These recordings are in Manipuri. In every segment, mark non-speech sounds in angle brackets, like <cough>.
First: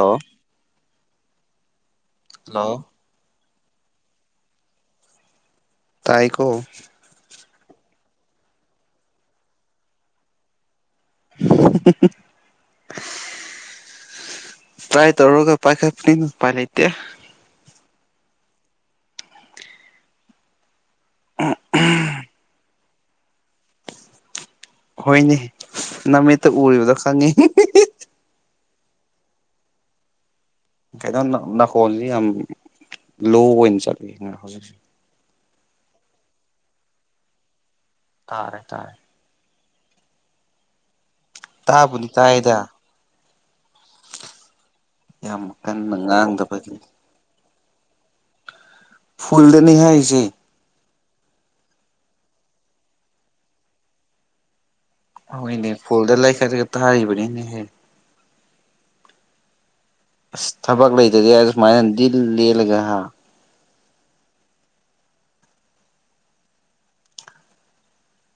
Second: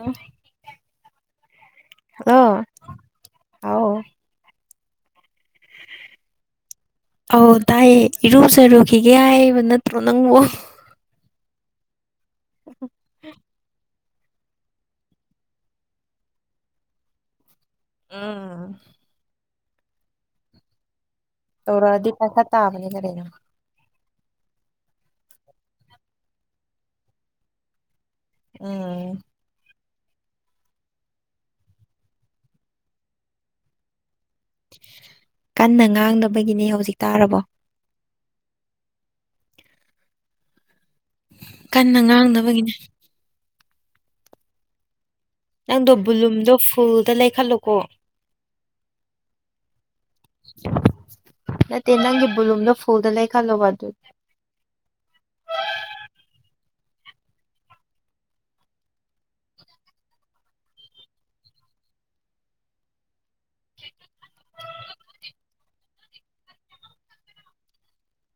ꯑ ꯍꯜꯂꯣ ꯍꯥꯎ ꯇꯥꯏꯀꯣ ꯑꯧ ꯇꯗꯥꯥꯏꯌꯦ ꯏꯔꯨꯖꯔꯨꯈꯤꯒꯦ ꯍꯥꯏꯕ ꯅꯠꯇ꯭ꯔꯣ ꯅꯪꯕꯨ ꯍꯍ ꯍ ꯇꯔꯥꯏ ꯇꯧꯔꯒ ꯄꯥꯏꯈꯠꯄꯅꯤꯅ ꯎꯄꯥꯏ ꯂꯩꯇꯦ ꯎꯝ ꯑ ꯇꯧꯔꯛꯑꯗꯤ ꯄꯥꯏꯈꯠꯇꯥꯕꯅꯤ ꯀꯔꯤꯅꯣ ꯍꯣꯏꯅꯦ ꯅꯃꯤꯠꯇ ꯎꯔꯤꯕꯗꯣ ꯈꯪꯉꯤ ꯎꯝ ꯀꯩꯅꯣ ꯅ-ꯅꯥꯀꯣꯟꯁꯤ ꯌꯥꯝ ꯂꯣ ꯑꯣꯏꯅ ꯆꯠꯂꯤ ꯍꯧꯖꯤꯛ ꯀꯟꯅ ꯉꯥꯡꯗꯕꯒꯤꯅꯤ ꯍꯧꯖꯤꯛ ꯇꯥꯔꯕꯣ ꯇꯥꯔꯦ ꯇꯥꯔꯦ ꯀꯟꯅ ꯇꯥꯕꯨꯗꯤ ꯇꯥꯏꯗ ꯉꯥꯡꯗꯕꯒꯤꯅꯦ ꯌꯥꯝ ꯅꯪꯗꯣ ꯀꯟꯅ ꯕꯨꯂꯨꯝꯗꯣ ꯉꯥꯡꯗꯕꯒꯤ ꯐꯨꯜꯗ ꯂꯩꯈꯠꯂꯣꯀꯣ ꯐꯨꯜꯗꯅꯤ ꯍꯥꯏꯁꯦ ꯅꯠꯇꯦ ꯅꯪꯒꯤ ꯕꯨꯂꯨꯝꯗꯣ ꯐꯨꯜꯗ ꯂꯩꯥꯈꯜꯂꯣꯕ ꯑꯗꯨ ꯍꯈꯣꯏꯅꯦ ꯐꯣꯜꯗ ꯂꯩꯈꯠꯂꯒ ꯇꯥꯔꯤꯕꯅꯤꯅꯦꯍꯦ ꯑꯁ ꯊꯕꯛ ꯂꯩꯇꯗꯤ ꯑ ꯁꯨꯃꯥꯏꯅ ꯗꯤꯜ ꯂꯦꯜꯂꯒ ꯍꯥ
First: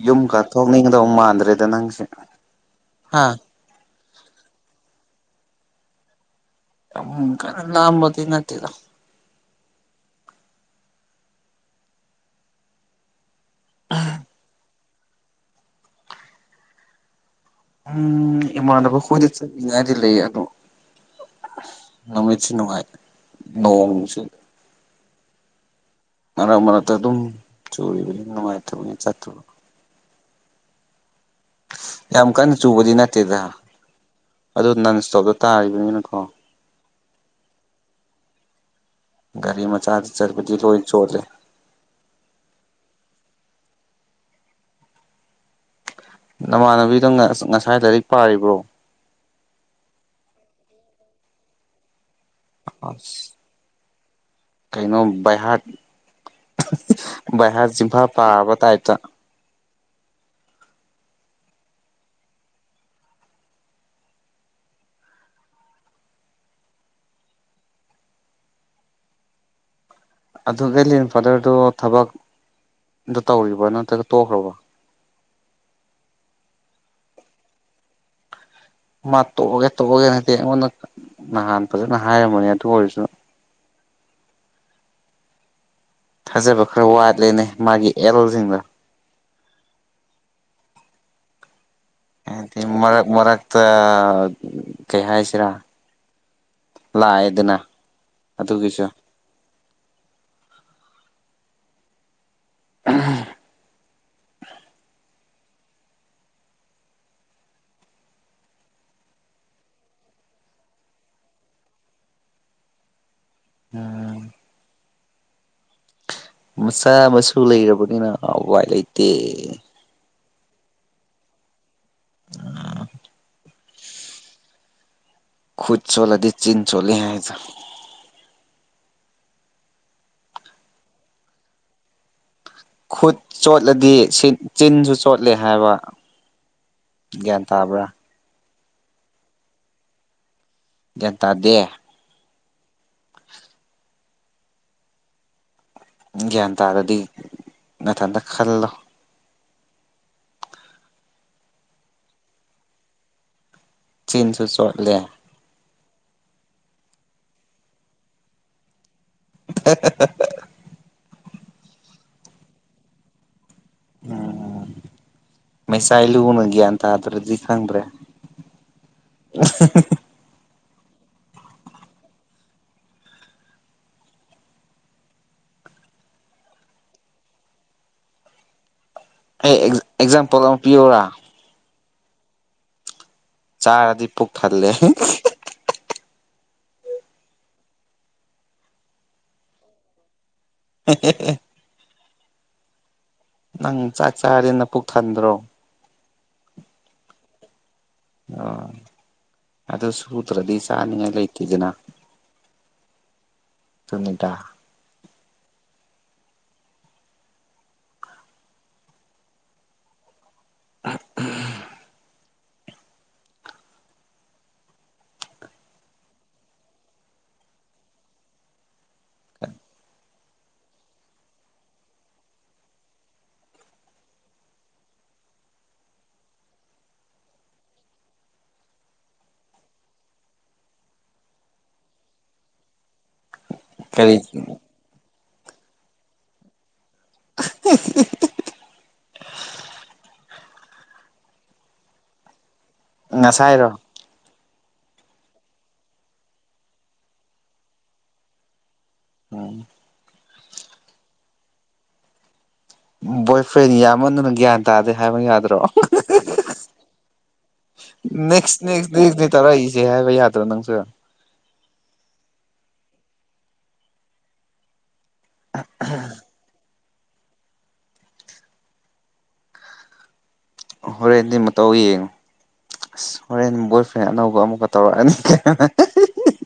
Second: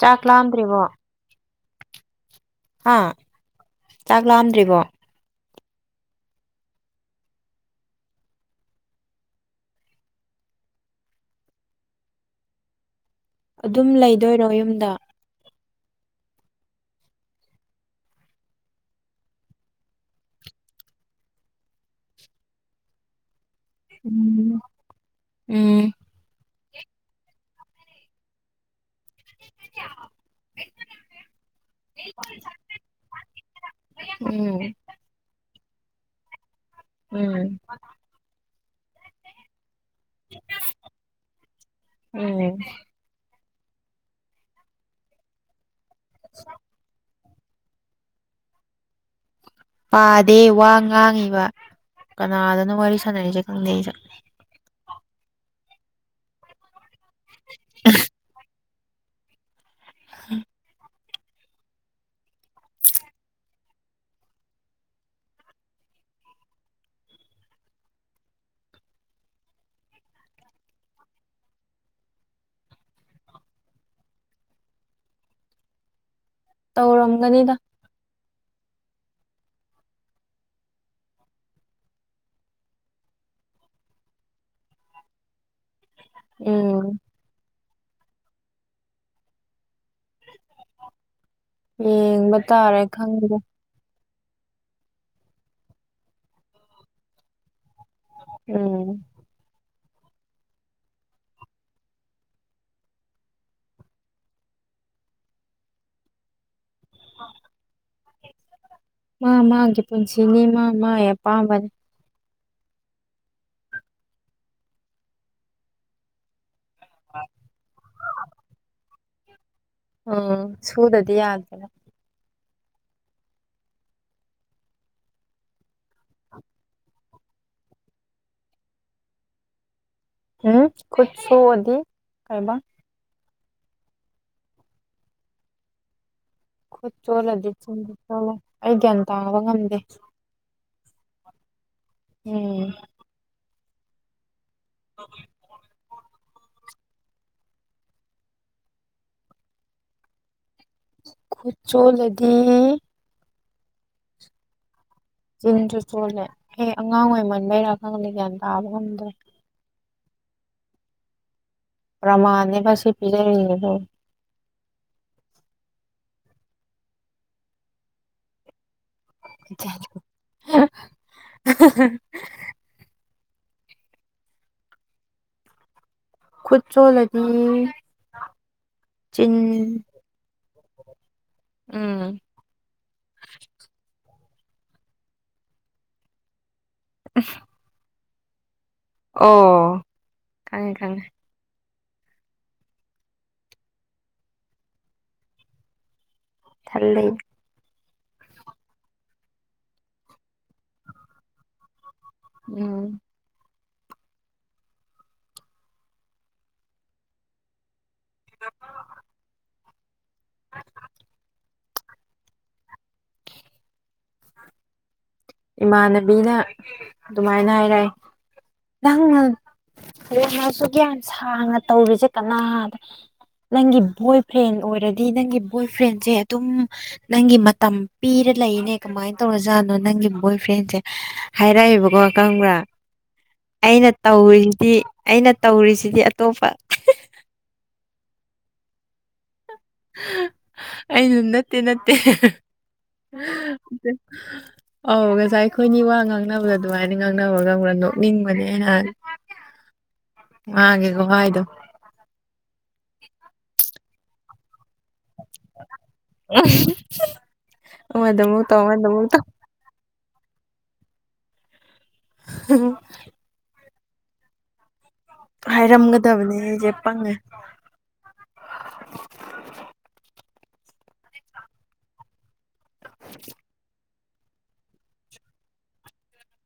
ꯆꯥꯛ ꯌꯨꯝ ꯀ ꯂꯥꯝꯗ꯭ꯔꯤꯕꯣ ꯊꯣꯛꯅꯤꯡꯒꯗꯧ ꯃꯥꯟꯗ꯭ꯔꯦꯗ ꯅꯪꯁꯦ ꯍꯥ ꯆꯥꯛ ꯂꯥꯝꯗ꯭ꯔꯤꯕꯣ ꯌꯥꯝ ꯀꯟꯅ ꯂꯥꯝꯕꯗꯤ ꯅꯠꯇꯦꯗ ꯑꯗꯨꯝ ꯂꯩꯗꯣꯏꯔꯣ ꯌꯨꯝꯗ ꯎꯝ ꯏꯃꯥꯟꯅꯕ ꯍꯣꯏꯗ ꯆꯠꯅꯤꯡꯉꯥꯏꯗꯤ ꯂꯩꯌꯦ ꯑꯗꯣ ꯅꯨꯃꯤꯠꯁꯤ ꯅꯨꯡꯉꯥꯏꯇꯦ ꯎꯝ ꯎꯝ ꯃꯔꯛ ꯃꯔꯛꯇ ꯑꯗꯨꯝ ꯆꯨꯔꯤꯕꯅꯤ ꯅꯨꯡꯉꯥꯏꯇꯕꯒꯤ ꯆꯠꯇ꯭ꯔꯕ ꯌꯥꯝ ꯀꯟꯅ ꯆꯨꯕꯗꯤ ꯅꯠꯇꯦꯗ ꯎꯝ ꯑꯗꯨ ꯅꯟ ꯏꯁꯇꯣꯞꯇ ꯇꯥꯔꯤꯕꯅꯤꯅꯀꯣ ꯎꯝ ꯒꯥꯔꯤ ꯃꯆꯥꯗ ꯆꯠꯄꯗꯤ ꯂꯣꯏ ꯆꯣꯠꯂꯦ <unintelligible> ꯅꯃꯥꯟꯅꯕꯤꯗꯣ ꯑꯁ ꯉꯁꯥꯏ ꯂꯥꯏꯔꯤꯛ ꯄꯥꯔꯤꯕ꯭ꯔꯣ ꯄꯥꯗꯦ ꯋꯥ ꯉꯥꯡꯉꯤꯕ ꯀꯅꯥꯗꯅꯣ ꯋꯥꯔꯤ ꯑꯁ ꯁꯥꯟꯅꯔꯤꯁꯦ ꯈꯪꯗꯦ ꯑꯩꯁꯨ ꯀꯩꯅꯣ ꯕꯥꯩꯍꯥꯔꯠ ꯕꯥꯩꯍꯥꯔꯠ ꯆꯤꯡꯐꯥ ꯄꯥꯕ ꯇꯥꯏꯞꯇ <unintelligible> ꯑꯗꯨ ꯂꯦꯟꯐꯥꯗꯔꯗꯨꯣ ꯊꯕꯛ ꯗꯣ ꯇꯧꯔꯤꯕ꯭ꯔꯥ ꯅꯠꯇ꯭ꯔꯒ ꯇꯣꯛꯈ꯭ꯔꯕꯣ ꯇꯧꯔꯝꯒꯅꯤꯗ ꯃꯥ ꯇꯣꯛꯑꯒꯦ ꯇꯣꯛꯑꯒꯦ ꯍꯥꯏꯗꯤ ꯑꯩꯉꯣꯟꯗ ꯅꯍꯥꯟ ꯐꯖꯅ ꯍꯥꯏꯔꯝꯕꯅꯦ ꯑꯗꯨ ꯑꯣꯏꯔꯁꯨ ꯊꯥꯖꯕ ꯈꯔ ꯎꯝ ꯋꯥꯠꯂꯦꯅꯦ ꯃꯥꯒꯤ ꯑꯦꯜꯁꯤꯡꯗꯣ ꯌꯦꯡꯕ ꯗꯤ ꯇꯥꯔꯦ ꯃꯔꯛ ꯈꯪꯗꯦ ꯃꯔꯛ ꯀꯩ ꯍꯥꯏꯁꯤꯔꯥ ꯂꯥꯛꯑꯦꯗꯅ ꯑꯗꯨꯒꯤꯁꯨ ꯎꯝ <unintelligible> <unintelligible> ꯃꯥ ꯃꯥꯒꯤ ꯄꯨꯟꯁꯤꯅꯤ ꯃꯥ ꯃꯥꯒꯤ ꯑꯄꯥꯝꯕꯅꯤ ꯎꯝ ꯃꯆꯥ ꯃꯁꯨ ꯂꯩꯔꯕꯅꯤꯅ ꯎꯋꯥꯏ ꯂꯩꯇꯦ ꯎꯝ ꯁꯨꯗꯗꯤ ꯌꯥꯗꯦ ꯈꯨꯠ ꯆꯣꯠꯂꯗꯤ ꯆꯤꯟ ꯆꯣꯠꯂꯦ ꯍꯥꯏꯗꯣ ꯎꯝ ꯈꯨꯠꯁꯣꯛ ꯑꯗꯤ ꯀꯩ ꯍꯥꯏꯕ ꯈꯨꯠ ꯆꯣꯠꯂꯗꯤ ꯆꯤꯟꯁꯨ ꯆꯣꯠꯂꯦ ꯍꯥꯏꯕ ꯈꯨꯠ ꯒ꯭ꯌꯥꯟ ꯆꯣꯠꯂꯗꯤ ꯆꯤꯟ ꯇꯥꯕ꯭ꯔꯥ ꯆꯣꯠꯂꯦ ꯑꯩ ꯒ꯭ꯌꯥꯟ ꯇꯥꯕ ꯉꯝꯗꯦ ꯒ꯭ꯌꯥꯟ ꯇꯗꯦ ꯎꯝ <unintelligible> ꯒ꯭ꯌꯥꯟ ꯇꯥꯔꯗꯤ ꯅꯊꯟꯇ ꯈꯜꯂꯣ ꯈꯨꯠ ꯆꯣꯠꯂꯗꯤ ꯆꯤꯟꯁꯨ ꯆꯣꯠꯂꯦ ꯆꯤꯡꯁꯨ ꯆꯣꯠꯂꯦ ꯍꯦ ꯑꯉꯥꯡ ꯑꯣꯏꯃꯟꯕꯩꯔꯥ ꯈꯪꯗꯦ ꯒ꯭ꯌꯥꯟ ꯇꯥꯕ ꯉꯝꯗ꯭ꯔꯦ <inaudible> ꯄ꯭ꯔꯃꯥꯅꯦꯒ ꯁꯤ ꯄꯤꯖꯔꯤꯅꯦꯕ ꯎꯝ ꯃꯩꯁꯥꯏ ꯂꯨꯅ ꯒ꯭ꯌꯥꯟ ꯇꯥꯗꯥꯔꯗꯤ ꯈꯪꯗ꯭ꯔꯦ <inaudible> ꯈꯨꯠ ꯆꯣꯠꯂꯗꯤ ꯑꯩ ꯑꯦꯛꯖꯥꯝꯄꯜ ꯑꯃ ꯄꯤꯌꯣꯔꯥ ꯎꯝ ꯆꯥꯔꯗꯤ ꯄꯨꯛ ꯊꯜꯂꯦ <unintelligible> ꯑꯣ ꯈꯪꯉꯦ ꯈꯪꯉꯦ ꯅꯪ ꯆꯥꯛ ꯆꯥꯔꯥꯗꯤ ꯄꯨꯛ ꯊꯟꯗ꯭ꯔꯣ ꯊꯜꯂꯦ ꯑꯣ ꯑꯗꯨ ꯁꯨꯗ꯭ꯔꯗꯤ ꯆꯥꯅꯤꯡꯉꯥꯏ ꯂꯩꯇꯦꯗꯅ ꯎꯝ ꯀꯅꯗꯥ ꯑ ꯎ ꯏꯃꯥꯟꯅꯕꯤꯅ ꯑꯗꯨꯃꯥꯏꯅ ꯍꯥꯏꯔꯑꯦ ꯅꯪꯅꯁꯨ ꯒ꯭ꯌꯥꯟ ꯁꯥꯡꯅ ꯇꯧꯔꯤꯁꯦ ꯀꯅꯥꯗ ꯅꯪꯒꯤ ꯕꯣꯏ ꯐ꯭ꯔꯦꯟ ꯑꯣꯏꯔꯗꯤ ꯅꯪꯒꯤ ꯕꯣꯏ ꯐ꯭ꯔꯦꯟꯁꯦ ꯑꯗꯨꯝ ꯅꯪꯒꯤ ꯃꯇꯝ ꯄꯤꯔ ꯂꯩꯅꯦ ꯀꯃꯥꯏꯅ ꯇꯧꯔꯖꯥꯠꯅꯣ ꯅꯪꯒꯤ ꯕꯣꯏ ꯐ꯭ꯔꯦꯟꯁꯦ ꯍꯥꯏꯔꯛꯑꯦꯕꯀꯣ ꯈꯪꯕ꯭ꯔꯥ ꯑꯩꯅ ꯀꯔꯤ ꯇꯧꯔꯤꯁꯤꯗꯤ ꯑꯩꯅ ꯇꯧꯔꯤꯁꯤꯗꯤ ꯑꯇꯣꯞꯄ <inaudible> ꯑꯩꯩꯅꯝ ꯅꯠꯇꯦ ꯅꯠꯇꯦ ꯉꯁꯥꯏꯔꯣ ꯑꯧ ꯉꯁꯥꯏ ꯑꯩꯈꯣꯏꯅꯤ ꯋꯥ ꯉꯥꯡꯅꯕꯗꯣ ꯑꯗꯨꯃꯥꯏꯅ ꯉꯥꯡꯅꯕ ꯉꯪꯕ꯭ꯔꯥ ꯅꯣꯛꯅꯤꯡꯕꯅꯦ ꯅꯍꯥꯟ ꯎꯝ ꯍꯦꯒꯣ ꯍꯥꯏꯗꯣ ꯕꯣꯏ ꯐ꯭ꯔꯦꯟ ꯌꯥꯝꯃꯗꯨꯅ ꯒ꯭ꯌꯥꯟ ꯇꯥꯗꯦ ꯍꯥꯏꯕ ꯌꯥꯗ꯭ꯔꯥ ꯑꯃꯗ ꯑꯃꯨꯛ ꯅꯦꯛꯁ ꯇꯧ ꯑꯃꯗ ꯅꯦꯛꯁ ꯑꯃꯨꯛ ꯅꯦꯛꯁ ꯇꯧ ꯅ ꯇꯔꯥꯏꯁꯦ ꯍꯥꯏꯕ ꯌꯥꯗ꯭ꯔꯣ ꯅꯪꯁꯨ ꯎꯝ ꯍꯥꯏꯔꯝꯒꯗꯕꯅꯦ ꯑꯩꯁꯦ ꯄꯪꯉꯦ ꯍꯣꯔꯦꯟꯗꯤ ꯃꯇꯧ ꯌꯦꯡꯉꯨ ꯑꯁ ꯍꯣꯔꯦꯟ ꯕꯣꯏ ꯐ꯭ꯔꯦꯟ ꯑꯅꯧꯕ ꯑꯃꯨꯛꯀ ꯇꯧꯔꯛꯑꯅꯤ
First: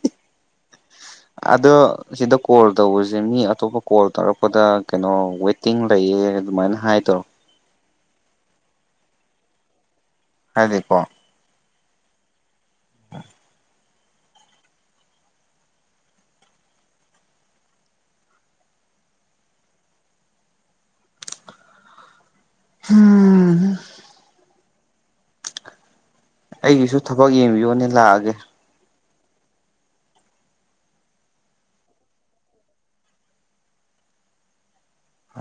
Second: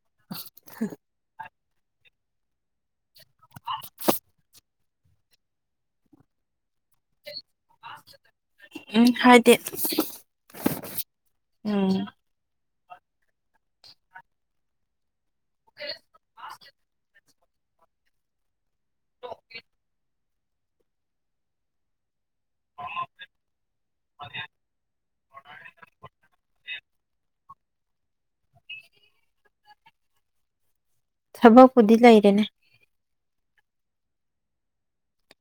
<inaudible> ꯑꯗꯣ ꯑꯁꯤꯗ ꯀꯣꯜ ꯇꯧꯕꯁꯦ ꯃꯤ ꯑꯇꯣꯞꯄ ꯀꯣꯜ ꯇꯧꯔꯛꯄꯗ ꯀꯩꯅꯣ ꯋꯦꯇꯤꯡ ꯂꯩꯌꯦ ꯑꯗꯨꯃꯥꯏꯅ ꯍꯥꯏ ꯇꯧꯔꯣ ꯎꯝ ꯍꯥꯏꯗꯤ ꯍꯥꯏꯗꯤ ꯀꯣ ꯎꯝ ꯑꯣ ꯑꯣꯦ ꯍꯥꯝ <inaudible> ꯑꯩꯒꯤꯁꯨ ꯊꯕꯛ ꯌꯦꯡꯕꯤꯌꯨꯅꯦ ꯂꯥꯛꯑꯒꯦ ꯊꯕꯛꯄꯨꯗꯤ ꯂꯩꯔꯦꯅꯦ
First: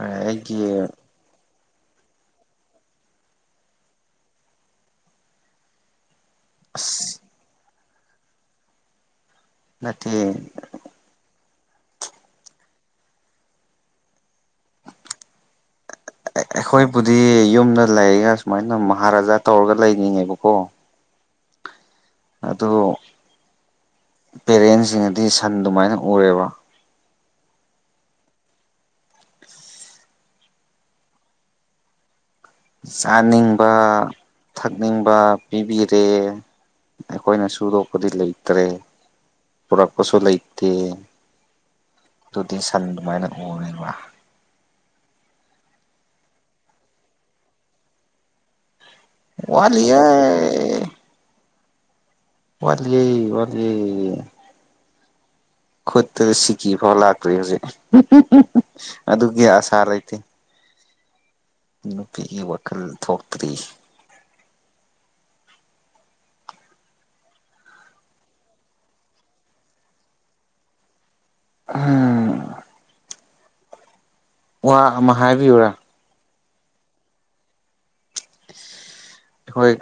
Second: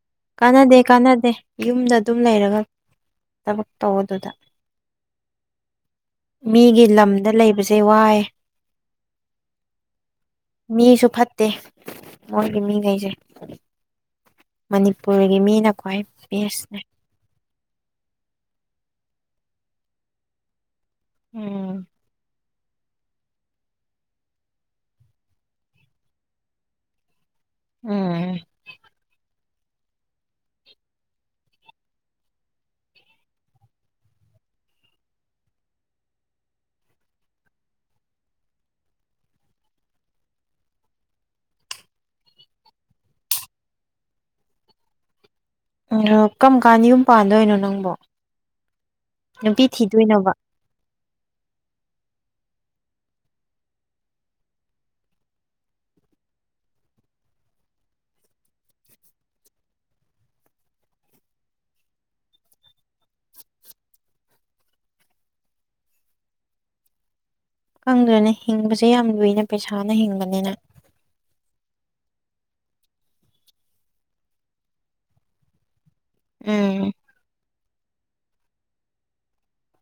ꯑꯩꯒꯤ ꯀꯥꯟꯅꯗꯦ ꯀꯥꯟꯅꯗꯦ ꯌꯨꯝꯗ ꯑꯗꯨꯝ ꯂꯩꯔꯒ ꯊꯕꯛ ꯇꯧꯕ ꯑꯗꯨꯗ ꯃꯤꯒꯤ ꯂꯝꯗ ꯂꯩꯕꯁꯦ ꯋꯥꯏ ꯅꯠꯇ ꯃꯤꯁꯨ ꯐꯠꯇꯦ ꯃꯣꯏꯒꯤ ꯃꯤꯉꯩꯁꯦ ꯃꯅꯤꯄꯨꯔꯒꯤ ꯃꯤꯅ ꯈ꯭ꯋꯥꯏ ꯕꯦꯁꯅꯦ ꯑꯩꯈꯣꯏꯕꯨꯗꯤ ꯌꯨꯝꯗ ꯂꯩꯔꯒ ꯁꯨꯃꯥꯏꯅ ꯃꯍꯥꯔꯥꯖꯥ ꯇꯧꯔꯒ ꯂꯩꯅꯤꯡꯉꯦꯕꯀꯣ ꯑꯣꯝ ꯑꯗꯨ ꯄꯦꯔꯦꯟꯁꯤꯡꯅꯗꯤ ꯁꯟ ꯑꯗꯨꯃꯥꯏꯅ ꯎꯔꯦꯕ ꯎꯝ ꯆꯥꯅꯤꯡꯕ ꯊꯛꯅꯤꯡꯕ ꯄꯤꯕꯤꯔꯦ ꯑꯩꯈꯣꯏꯅ ꯁꯨꯗꯣꯛꯄꯗꯤ ꯂꯩꯇ꯭ꯔꯦ ꯄꯨꯔꯛꯄꯁꯨ ꯂꯩꯇꯦ ꯑꯗꯨꯨꯗꯤ ꯁꯟ ꯑꯗꯨꯃꯥꯏꯅ ꯎꯔꯦꯕ ꯑꯣ ꯀꯔꯝ ꯀꯥꯟꯗ ꯌꯨꯝ ꯄꯥꯟꯗꯣꯏꯅꯣ ꯅꯪꯕꯣ ꯅꯨꯄꯤ ꯋꯥꯠꯂꯤꯌꯦ ꯊꯤꯗꯣꯏꯅꯣꯕ ꯋꯥꯠꯂꯤ ꯋꯥꯠꯂꯤ ꯈꯨꯠꯇ ꯁꯤꯀꯤ ꯐꯥꯎ ꯂꯥꯛꯇ꯭ꯔꯤ ꯍꯧꯖꯤꯛ ꯑꯗꯨꯒꯤ ꯑꯁꯥ ꯂꯩꯇꯦ ꯅꯨꯄꯤꯒꯤ ꯋꯥꯈꯜ ꯊꯣꯛꯇ꯭ꯔꯤ ꯀꯪꯗ꯭ꯔꯅꯦ ꯍꯤꯡꯕꯁꯦ ꯌꯥꯝ ꯂꯨꯏꯅ ꯄꯩꯁꯥꯅ ꯍꯤꯡꯕꯅꯤꯅ ꯍꯝ ꯋꯥ ꯑꯃ ꯍꯥꯏꯕꯤꯌꯨꯔꯥ ꯎꯝ ꯑꯩꯈꯣꯏ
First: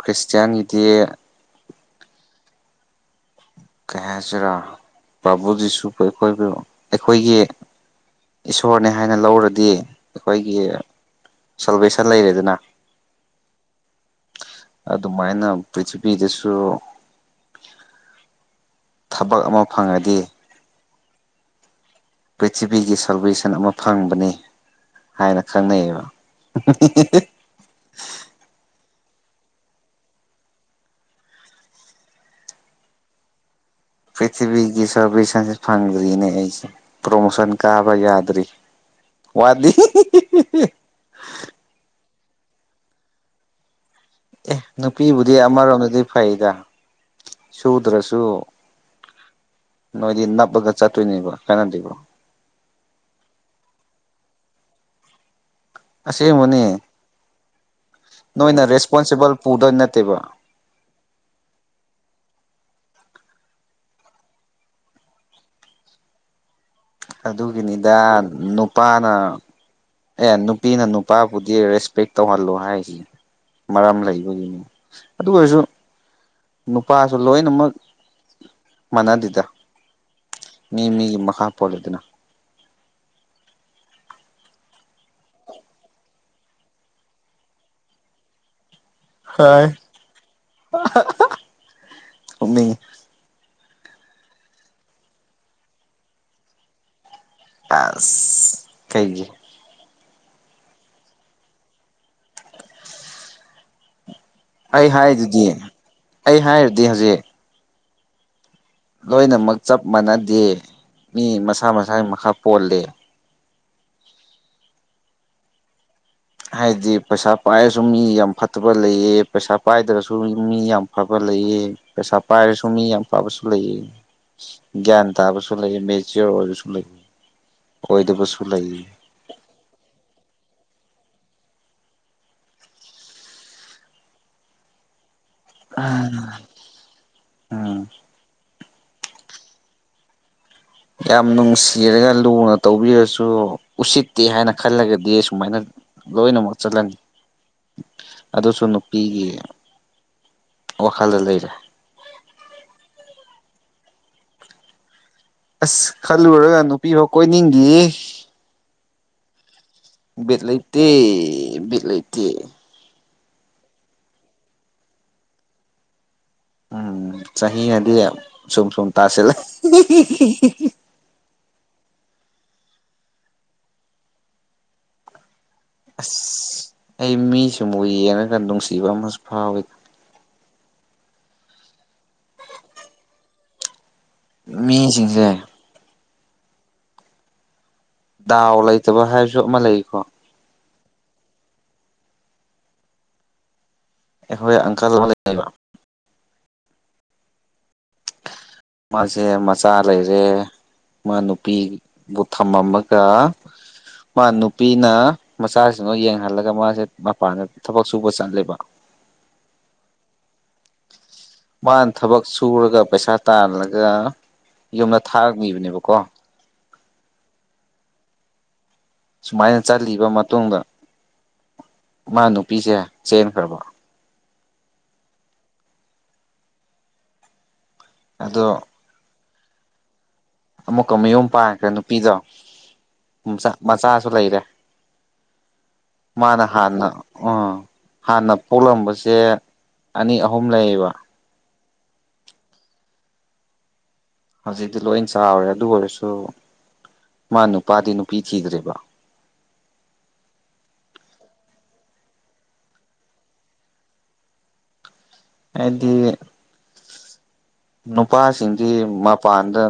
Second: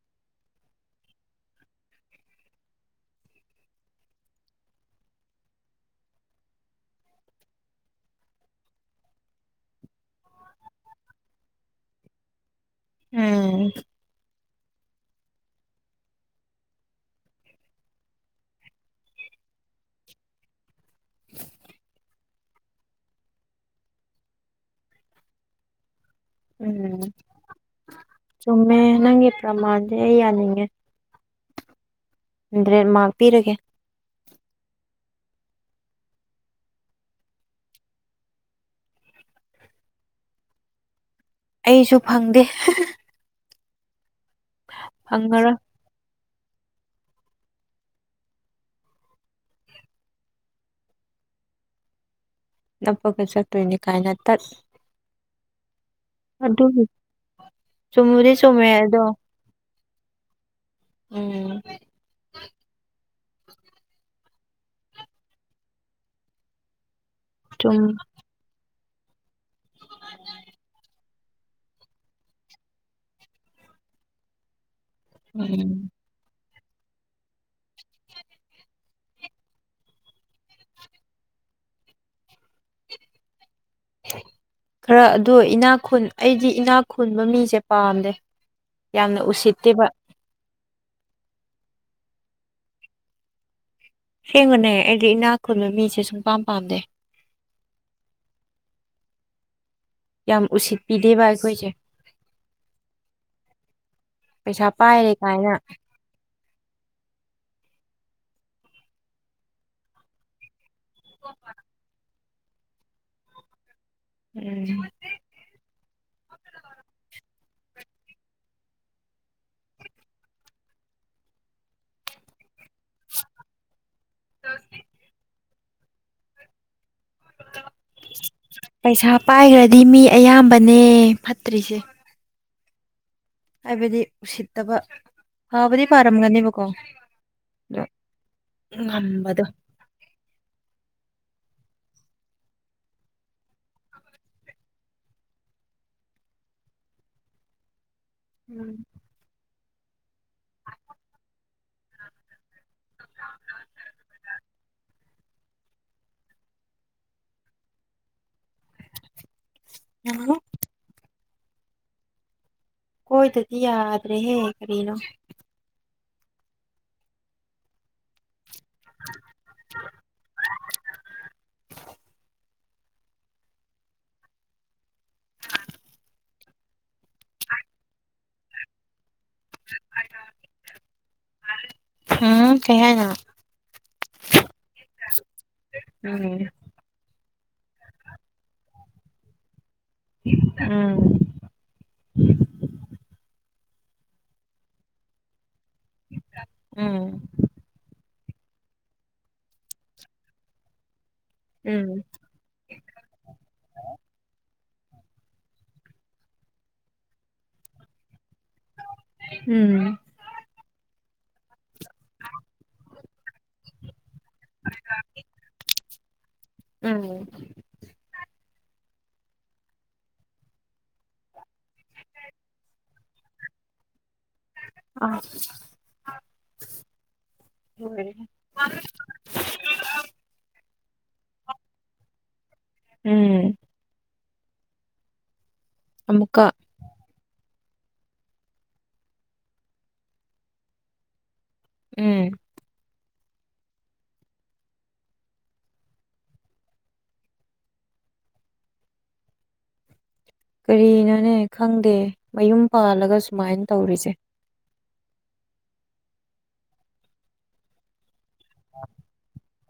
ꯈ꯭ꯔꯤꯁꯇꯤꯌꯥꯅꯤꯇꯤ ꯀꯩ ꯍꯥꯏꯁꯤꯔꯥ ꯕꯥꯕꯨꯗꯤꯁꯨꯕꯨ ꯑꯩꯈꯣꯏꯕꯨ ꯑꯩꯈꯣꯏꯒꯤ ꯏꯁꯣꯔꯅꯦ ꯍꯥꯏꯅ ꯂꯧꯔꯗꯤ ꯑꯩꯈꯣꯏꯒꯤ ꯁꯣꯜꯕꯩꯁꯥꯟ ꯂꯩꯔꯦꯗꯅ ꯎꯝ ꯑꯗꯨꯃꯥꯏꯅ ꯄ꯭ꯔꯤꯊꯤꯕꯤꯗꯁꯨ ꯊꯕꯛ ꯑꯃ ꯐꯪꯉꯗꯤ ꯄ꯭ꯔꯤꯊꯤꯕꯤꯒꯤ ꯁꯔꯋꯦꯁꯟ ꯑꯃ ꯐꯪꯕꯅꯤ ꯍꯥꯏꯅ ꯈꯪꯅꯩꯌꯦꯕ ꯎꯝ ꯆꯨꯝꯃꯦ ꯅꯪꯒꯤ ꯄ꯭ꯔꯃꯥꯟꯖꯦ ꯑꯩ ꯌꯥꯅꯤꯡꯉꯦ ꯍꯟꯗ꯭ꯔꯦꯠ ꯃꯥꯔꯛ ꯄꯤꯔꯒꯦ ꯄ꯭ꯔꯤꯊꯤꯕꯤꯒꯤ ꯁꯥꯔꯚꯤꯁ ꯁꯟꯖꯦ ꯐꯪꯗ꯭ꯔꯤꯅꯦ ꯑꯩꯁꯦ ꯄ꯭ꯔꯣꯃꯣꯁꯟ ꯀꯥꯕ ꯌꯥꯗ꯭ꯔꯤ ꯋꯥꯠꯂꯤ <unintelligible> ꯑꯩꯁꯨ ꯐꯪꯗꯦ ꯑꯦ ꯅꯨꯄꯤꯕꯨꯗꯤ ꯐꯪꯉꯔꯣꯏ ꯑꯃꯔꯣꯝꯗꯗꯤ ꯐꯩꯗ ꯁꯨꯗ꯭ꯔꯁꯨ ꯅꯣꯏꯗꯤ ꯅꯞꯄꯒ ꯆꯠꯇꯣꯏꯅꯦꯕ ꯀꯥꯞꯅꯗꯦꯕ ꯅꯞꯄꯒ ꯆꯠꯇꯣꯏꯅꯦ ꯀꯥꯏꯅ ꯇꯠ ꯑꯁꯦꯡꯃꯅꯦ ꯑꯗꯨꯒꯤ ꯆꯨꯝꯕꯨꯗꯤ ꯅꯣꯏꯅ ꯆꯨꯝꯃꯦ ꯑꯗꯣ ꯔꯦꯁꯄꯣꯟꯁꯤꯕꯜ ꯄꯨꯗꯣꯏ ꯅꯠꯇꯦꯕ ꯎꯝ ꯆꯨꯝ ꯑꯗꯨꯒꯤꯅꯤꯗꯥ ꯅꯨꯄꯥꯅ ꯑꯦ ꯅꯨꯄꯤꯅ ꯅꯨꯄꯥꯕꯨꯗꯤ ꯔꯦꯁꯄꯦꯛ ꯇꯧꯍꯜꯂꯣ ꯍꯥꯏꯔꯤ ꯃꯔꯝ ꯂꯩꯕꯒꯤꯅꯤ ꯎꯝ ꯅꯨꯄꯥꯖꯨ ꯂꯣꯏꯅꯃꯛ ꯃꯥꯟꯅꯗꯦꯗ ꯃꯤ ꯃꯤꯒꯤ ꯃꯈꯥ ꯄꯣꯜꯂꯤꯗꯅ ꯈꯔ ꯑꯗꯣ ꯏꯅꯥꯛ ꯈꯨꯨꯟ ꯑꯩꯗꯤ ꯏꯅꯥꯛ ꯈꯨꯟꯕ ꯃꯤꯁꯦ ꯄꯥꯝꯗꯦ ꯌꯥꯝꯅ ꯎꯁꯤꯠꯇꯦꯕ <unintelligible> ꯅꯣꯛꯅꯤꯡꯉꯤ ꯁꯦꯡꯕꯅꯦ ꯑꯩꯗꯤ ꯏꯅꯥꯛ ꯈꯨꯟꯕ ꯃꯤꯁꯦ ꯁꯨꯡꯄꯥꯝ ꯄꯥꯝꯗꯦ ꯑꯁ ꯀꯩꯒꯤ ꯌꯥꯝ ꯎꯁꯤꯠꯄꯤꯗꯦꯕ ꯑꯩꯈꯣꯏꯁꯦ ꯄꯩꯁꯥ ꯑꯩ ꯄꯥꯏꯔꯦ ꯀꯥꯏꯅ ꯍꯥꯏꯗꯨꯗꯤ ꯑꯩ ꯍꯥꯏꯔꯗꯤ ꯍꯧꯖꯤꯛ ꯂꯣꯏꯅꯃꯛ ꯆꯞ ꯃꯥꯟꯅꯗꯦ ꯃꯤ ꯃꯁꯥ ꯃꯁꯥꯒꯤ ꯃꯈꯥ ꯄꯣꯜꯂꯦ ꯎꯝ ꯍꯥꯏꯗꯤ ꯄꯩꯁꯥ ꯄꯥꯏꯔꯁꯨ ꯃꯤ ꯌꯥꯝ ꯐꯠꯇꯕ ꯂꯩꯌꯦ ꯄꯩꯁꯥ ꯄꯥꯏꯗ꯭ꯔꯁꯨ ꯃꯤ ꯌꯥꯝ ꯐꯕ ꯂꯩꯌꯦ ꯄꯩꯁꯥ ꯄꯥꯏꯔꯁꯨ ꯃꯤ ꯌꯥꯝ ꯐꯕꯁꯨ ꯂꯩꯌꯦ ꯒ꯭ꯌꯥꯟ ꯇꯥꯕꯁꯨ ꯂꯩꯌꯦ ꯃꯦꯆꯣꯔ ꯑꯣꯏꯕꯁꯨ ꯂꯩ ꯑꯣꯏꯗꯕꯁꯨ ꯂꯩ ꯄꯥꯏꯒ꯭ꯔꯗꯤ ꯃꯤ ꯑꯌꯥꯝꯕꯅꯦ ꯐꯠꯇ꯭ꯔꯤꯁꯦ ꯍꯥꯏꯕꯗꯤ ꯎꯁꯤꯠꯇꯕ ꯐꯕꯨꯗꯤ ꯐꯔꯝꯒꯅꯦꯕꯀꯣ ꯎꯝ ꯗ ꯉꯝꯕꯗꯣ ꯌꯝ ꯅꯨꯡꯁꯤꯔꯒ ꯂꯨꯅ ꯇꯧꯕꯤꯔꯁꯨ ꯎꯁꯤꯠꯇꯦ ꯍꯥꯏꯅ ꯈꯜꯂꯒꯗꯤ ꯁꯨꯃꯥꯏꯅ ꯂꯣꯏꯅꯃꯛ ꯆꯠꯂꯅꯤ ꯑꯗꯨꯖꯨ ꯅꯨꯄꯤꯒꯤ ꯋꯥꯈꯜꯗ ꯂꯩꯔꯦ <inaudible> ꯑꯁ ꯈꯜꯂꯨꯔꯒ ꯅꯨꯄꯤ ꯐꯥꯎ ꯀꯣꯏꯅꯤꯡꯗꯤꯌꯦ ꯕꯤꯠ ꯂꯩꯇꯦ ꯕꯤꯠ ꯂꯩꯇꯦ ꯀꯣꯏꯗꯔꯗꯤ ꯌꯥꯗ꯭ꯔꯦꯍꯦ ꯀꯔꯤꯅꯣ ꯎꯝ ꯆꯍꯤꯅꯗꯤ ꯁꯨꯝ ꯁꯨꯝ ꯇꯥꯁꯤꯜꯂꯤ ꯑꯁ ꯑꯩ ꯃꯤꯁꯨ ꯑꯃꯨꯛ ꯌꯦꯡꯉꯒ ꯅꯨꯡꯁꯤꯕ ꯑꯃꯁꯨ ꯐꯥꯎꯋꯤ ꯎꯝ ꯀꯩꯍꯥꯏꯅꯣ ꯃꯤꯖꯤꯡꯖꯦ ꯎꯝ ꯗꯥꯎ ꯂꯩꯇꯕ ꯍꯥꯏꯕꯁꯨ ꯑꯃ ꯂꯩꯀꯣ ꯎꯝ ꯑꯩꯈꯣꯏ ꯑꯪꯀꯜ ꯑꯃ ꯂꯩꯕ ꯎꯝ ꯃꯥꯁꯦ ꯃꯆꯥ ꯂꯩꯔꯦ ꯃꯥ ꯎꯝ ꯅꯨꯄꯤꯗꯨ ꯊꯥꯃꯝꯃꯒ ꯃꯥ ꯅꯨꯄꯤꯅ ꯃꯆꯥꯁꯤꯡꯗꯣ ꯌꯦꯡꯍꯜꯂꯒ ꯃꯥꯁꯦ ꯃꯄꯥꯟꯗ ꯊꯕꯛ ꯁꯨꯕ ꯆꯠꯂꯦꯕ ꯎꯝ ꯃꯥꯅ ꯊꯕꯛ ꯁꯨꯔꯒ ꯄꯩꯁꯥ ꯇꯥꯜꯂꯒ ꯌꯨꯝꯗ ꯊꯥꯒꯤꯕꯅꯦꯕꯀꯣ ꯎꯝ ꯁꯨꯃꯥꯏꯅ ꯆꯠꯂꯤꯕ ꯃꯇꯨꯡꯗ ꯃꯥꯅ ꯅꯨꯄꯤꯁꯦ ꯆꯦꯟꯈ꯭ꯔꯕꯣ ꯑꯁ ꯂꯣꯏꯔꯦꯍꯦ ꯑꯗꯣ ꯑꯃꯨꯛꯀ ꯃꯌꯨꯝ ꯄꯥꯏꯈ꯭ꯔꯦ ꯅꯨꯄꯤꯗꯣ ꯎꯝ ꯄꯨꯝꯆꯥꯛ ꯃꯆꯥꯁꯨ ꯂꯩꯔꯦ ꯃꯥꯅ ꯑꯃꯨꯛꯀ ꯍꯥꯟꯅ ꯑꯥ ꯍꯥꯟꯅ ꯄꯣꯛꯂꯝꯕꯁꯦ ꯑꯅꯤ ꯑꯍꯨꯝ ꯂꯩꯌꯦꯕ ꯎꯝ ꯍꯧꯖꯤꯛꯇꯤ ꯂꯣꯏ ꯆꯥꯎꯔꯦ ꯑꯗꯨ ꯑꯣꯏꯔꯁꯨ ꯃꯥ ꯅꯨꯄꯥꯗꯤ ꯅꯨꯄꯤ ꯊꯤꯗ꯭ꯔꯦꯕ ꯀꯔꯤꯅꯅꯦ ꯈꯪꯗꯦ ꯃꯌꯨꯝ ꯄꯥꯜꯂꯒ ꯁꯨꯃꯥꯏꯅ ꯇꯧꯔꯤꯁꯦ ꯍꯥꯏꯗꯤ ꯅꯨꯄꯥꯁꯤꯡꯗꯤ ꯃꯄꯥꯟ